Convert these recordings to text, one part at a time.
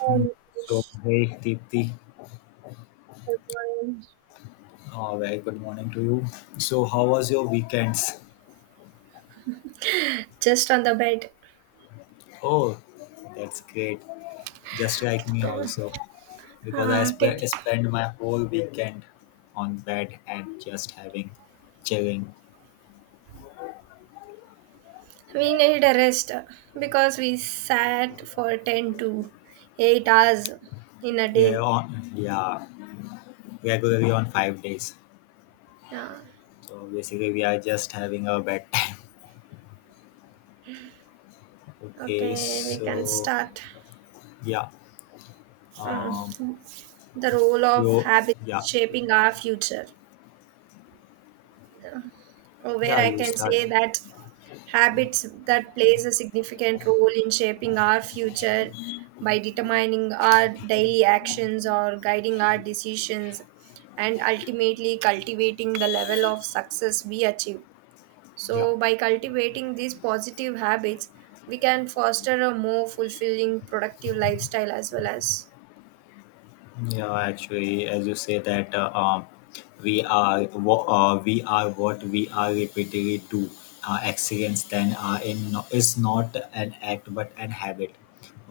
Um, So, ish, hey Deepti, but very good morning to you. So, how was your weekends? just on the bed. Oh, that's great. Just like me also, because I Uh, take. spent my whole weekend on bed and just having chilling. We need a rest because we sat for 10 to 8 hours in a We are day. on, yeah, regularly on 5 days. Yeah. So basically, we are just having our bedtime. Okay, Okay, we can so start. yeah, um, Mm. The role of so habits yeah, shaping our future. Where yeah, I you can start. say that habits that plays a significant role in shaping our future by determining our daily actions or guiding our decisions and ultimately cultivating the level of success we achieve. Yeah. So by cultivating these positive habits, we can foster a more fulfilling productive lifestyle as well as, Yeah, actually, as you say that we are what we are what we are repeatedly do. Excellence then in no, is not an act but an habit.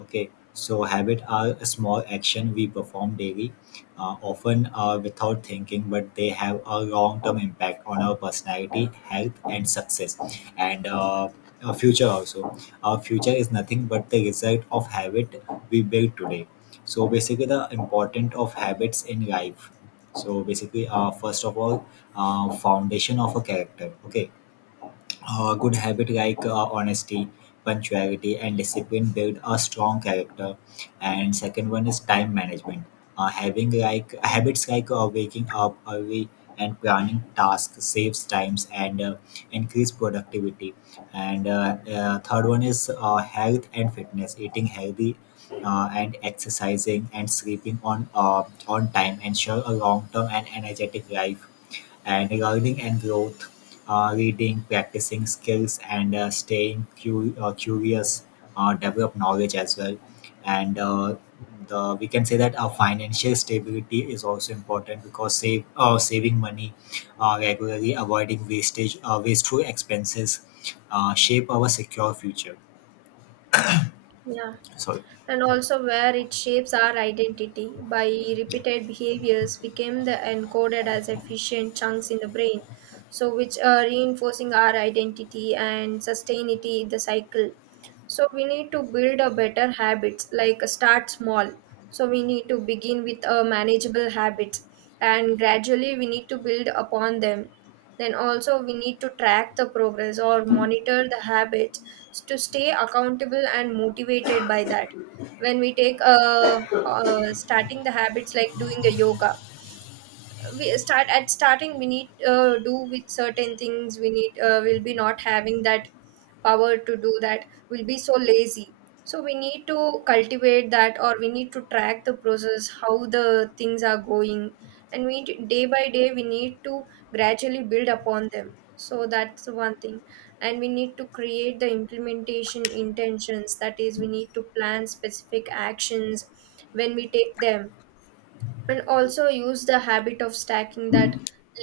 Okay, so habit are a small action we perform daily, often without thinking, but they have a long term impact on our personality, health, and success, and our future also. Our future is nothing but the result of habit we build today. So basically, the importance of habits in life, so basically, first of all, foundation of a character. Okay, good habit like honesty, punctuality, and discipline build a strong character. And second one is time management. Having like habits like waking up early and planning tasks saves times and increase productivity. And third one is health and fitness. Eating healthy and exercising and sleeping on time ensure a long term and energetic life, and learning and growth, reading, practicing skills, and staying curious, develop knowledge as well. And the, we can say that our financial stability is also important because save saving money regularly, avoiding wastage, wasteful expenses, shape our secure future. yeah, Sorry. and also where it shapes our identity by Yeah. repeated behaviors became the encoded as efficient chunks in the brain, so which are reinforcing our identity and sustainability the cycle. So we need to build a better habits like start small, so we need to begin with a manageable habits and gradually we need to build upon them. Then also we need to track the progress or monitor the habits to stay accountable and motivated by that. When we take starting the habits like doing a yoga, we start at starting we need do with certain things, we need will be not having that power to do that, we'll be so lazy. So we need to cultivate that, or we need to track the process how the things are going, and day by day we need to gradually build upon them. So that's the one thing. And we need to create the implementation intentions, that is we need to plan specific actions when we take them, and also use the habit of stacking, that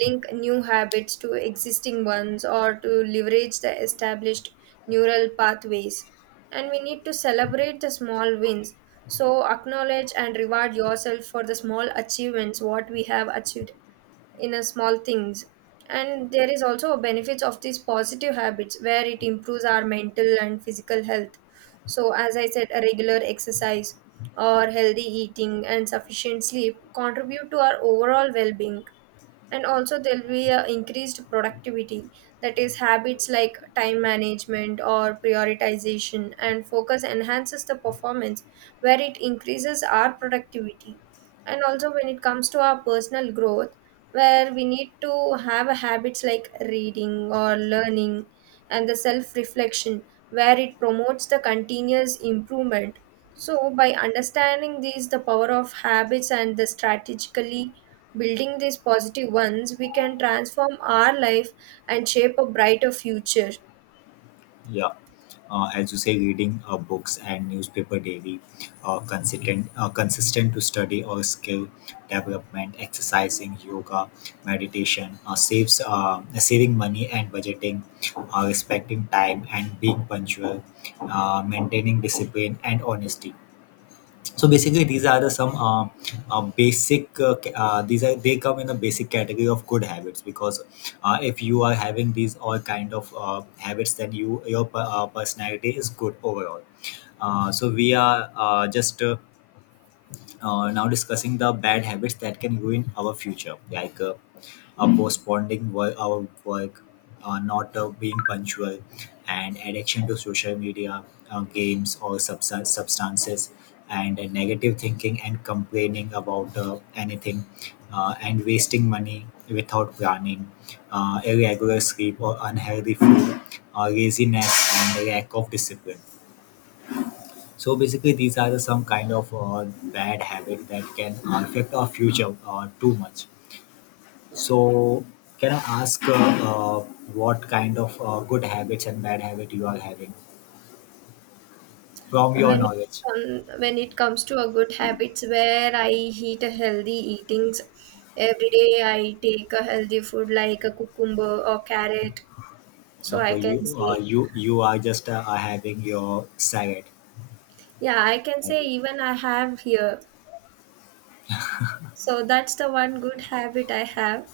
link new habits to existing ones or to leverage the established neural pathways. And we need to celebrate the small wins, so acknowledge and reward yourself for the small achievements what we have achieved in a small things. And there is also a benefits of these positive habits where it improves our mental and physical health. So as I said, a regular exercise or healthy eating and sufficient sleep contribute to our overall well-being. And also there'll be a increased productivity, that is habits like time management or prioritization and focus enhances the performance where it increases our productivity. And also when it comes to our personal growth, where we need to have habits like reading or learning and the self reflection, where it promotes the continuous improvement. So, by understanding these, the power of habits and the strategically building these positive ones, we can transform our life and shape a brighter future. Yeah. As you say, reading books and newspaper daily, consistent to study or skill development, exercising, yoga, meditation, saves saving money and budgeting, respecting time and being punctual, maintaining discipline and honesty. So basically, these are the some basic these are they come in a basic category of good habits, because if you are having these all kind of habits then you your personality is good overall. So we are just now discussing the bad habits that can ruin our future, like postponing work, our work, not being punctual, and addiction to social media, games, or substances, and negative thinking and complaining about anything, and wasting money without planning, irregular sleep or unhealthy food, laziness, and lack of discipline. So basically, these are the some kind of bad habit that can affect our future too much. So, can I ask what kind of good habits and bad habit you are having from your When it, knowledge? When it comes to a good habits, where I eat a healthy eatings every day, I take a healthy food like a cucumber or carrot. So I Okay, can you say, you are just are having your side yeah, I can say habit. even I have here. So that's the one good habit I have.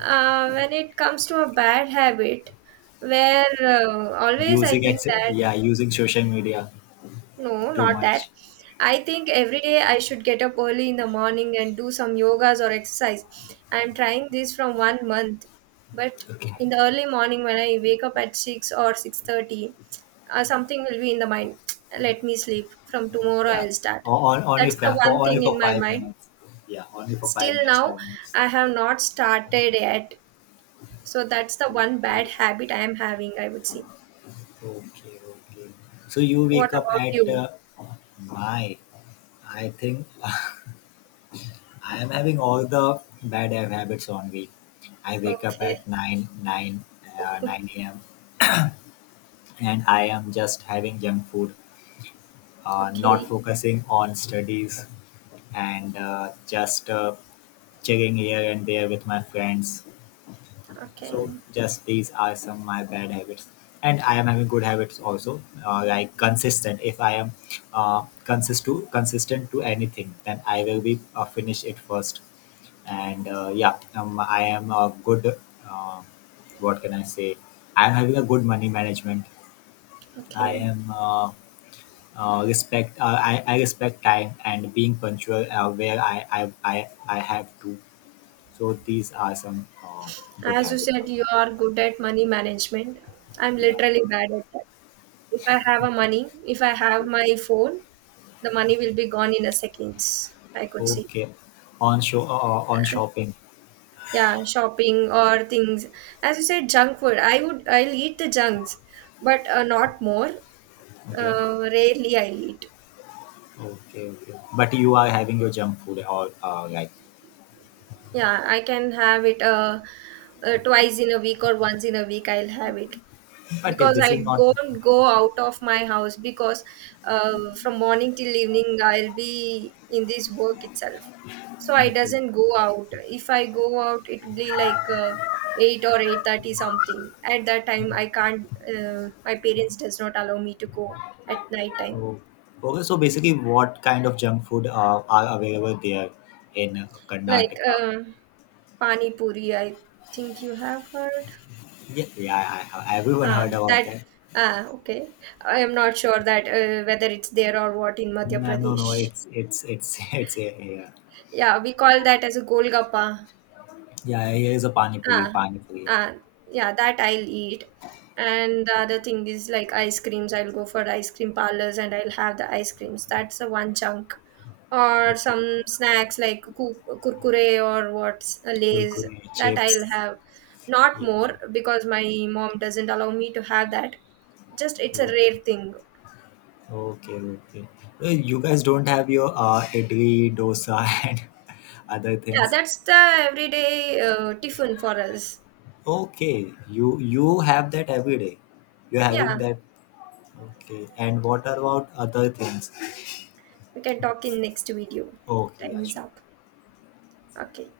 When it comes to a bad habit, where always I using think ex- that yeah using social media no, too not that. much. I think every day I should get up early in the morning and do some yogas or exercise. I'm trying this from one month, but Okay, in the early morning when I wake up at 6:00 or 6:30, something will be in the mind. Let me sleep. From tomorrow yeah, I'll start. On only That's the for one only thing for in my five mind. minutes. Yeah, only for five Still minutes. now, 5 minutes. I have not started yet. So that's the one bad Okay, habit I am having, I would say. okay, okay. So you What wake up about at you? My. I think I am having all the bad habits only. I wake up Okay. at 9 a.m. and I am just having junk food, not Okay. focusing on studies, and just checking here and there with my friends. So Okay. just these are some of my bad habits. And I am having good habits also, like consistent. If I am consistent to anything, then I will be finish it first. And I am a good uh, what can I say I am having a good money management. i Okay. am uh, I respect time and being punctual where I have to. So these are some good As you habits said, of you mine. are good at money management. I'm Yeah. literally bad at that. If I have a money, if I have my phone, the money will be gone in a seconds. I could see. Okay, on show on shopping. Yeah, shopping or things. As you said, junk food. I'll eat the junks, but not more. Okay. Rarely I'll eat. Okay, okay, but you are having your junk food or like, Yeah, I can have it twice in a week or once in a week. I'll have it but because this is I not don't go out of my house, because from morning till evening I'll be in this work itself. So I okay. doesn't go out. If I go out, it will be like 8:00 or 8:30 something. At that time, I can't. My parents does not allow me to go at night time. Oh, okay. So basically, what kind of junk food are available there in Like Karnataka? Pani puri, I think you have heard. Yeah, yeah. Everyone Ah, heard about that that. ah, okay. I am not sure that whether it's there or what in Madhya No, no, no. Pradesh. It's it's it's a yeah. Yeah, we call that as a golgappa. Yeah, here is a pani puri, Ah, pani puri. Yeah. ah, yeah, that I'll eat. And the other thing is like ice creams. I'll go for ice cream parlors and I'll have the ice creams. That's a one chunk. Or some Okay. snacks like kurkure or what's Lays. Kurkure, That I'll chips. have. Not Yeah. more, because my mom doesn't allow me to have that, just it's a Food. rare thing. Okay, okay. Well, you guys don't have your idli, dosa, and other Yeah, things. that's the everyday tiffin for us. Okay, you have that every day. You're having Yeah, that. Okay. And what about other things? we can talk in next video. Okay, Time yeah, is sure. up. Okay.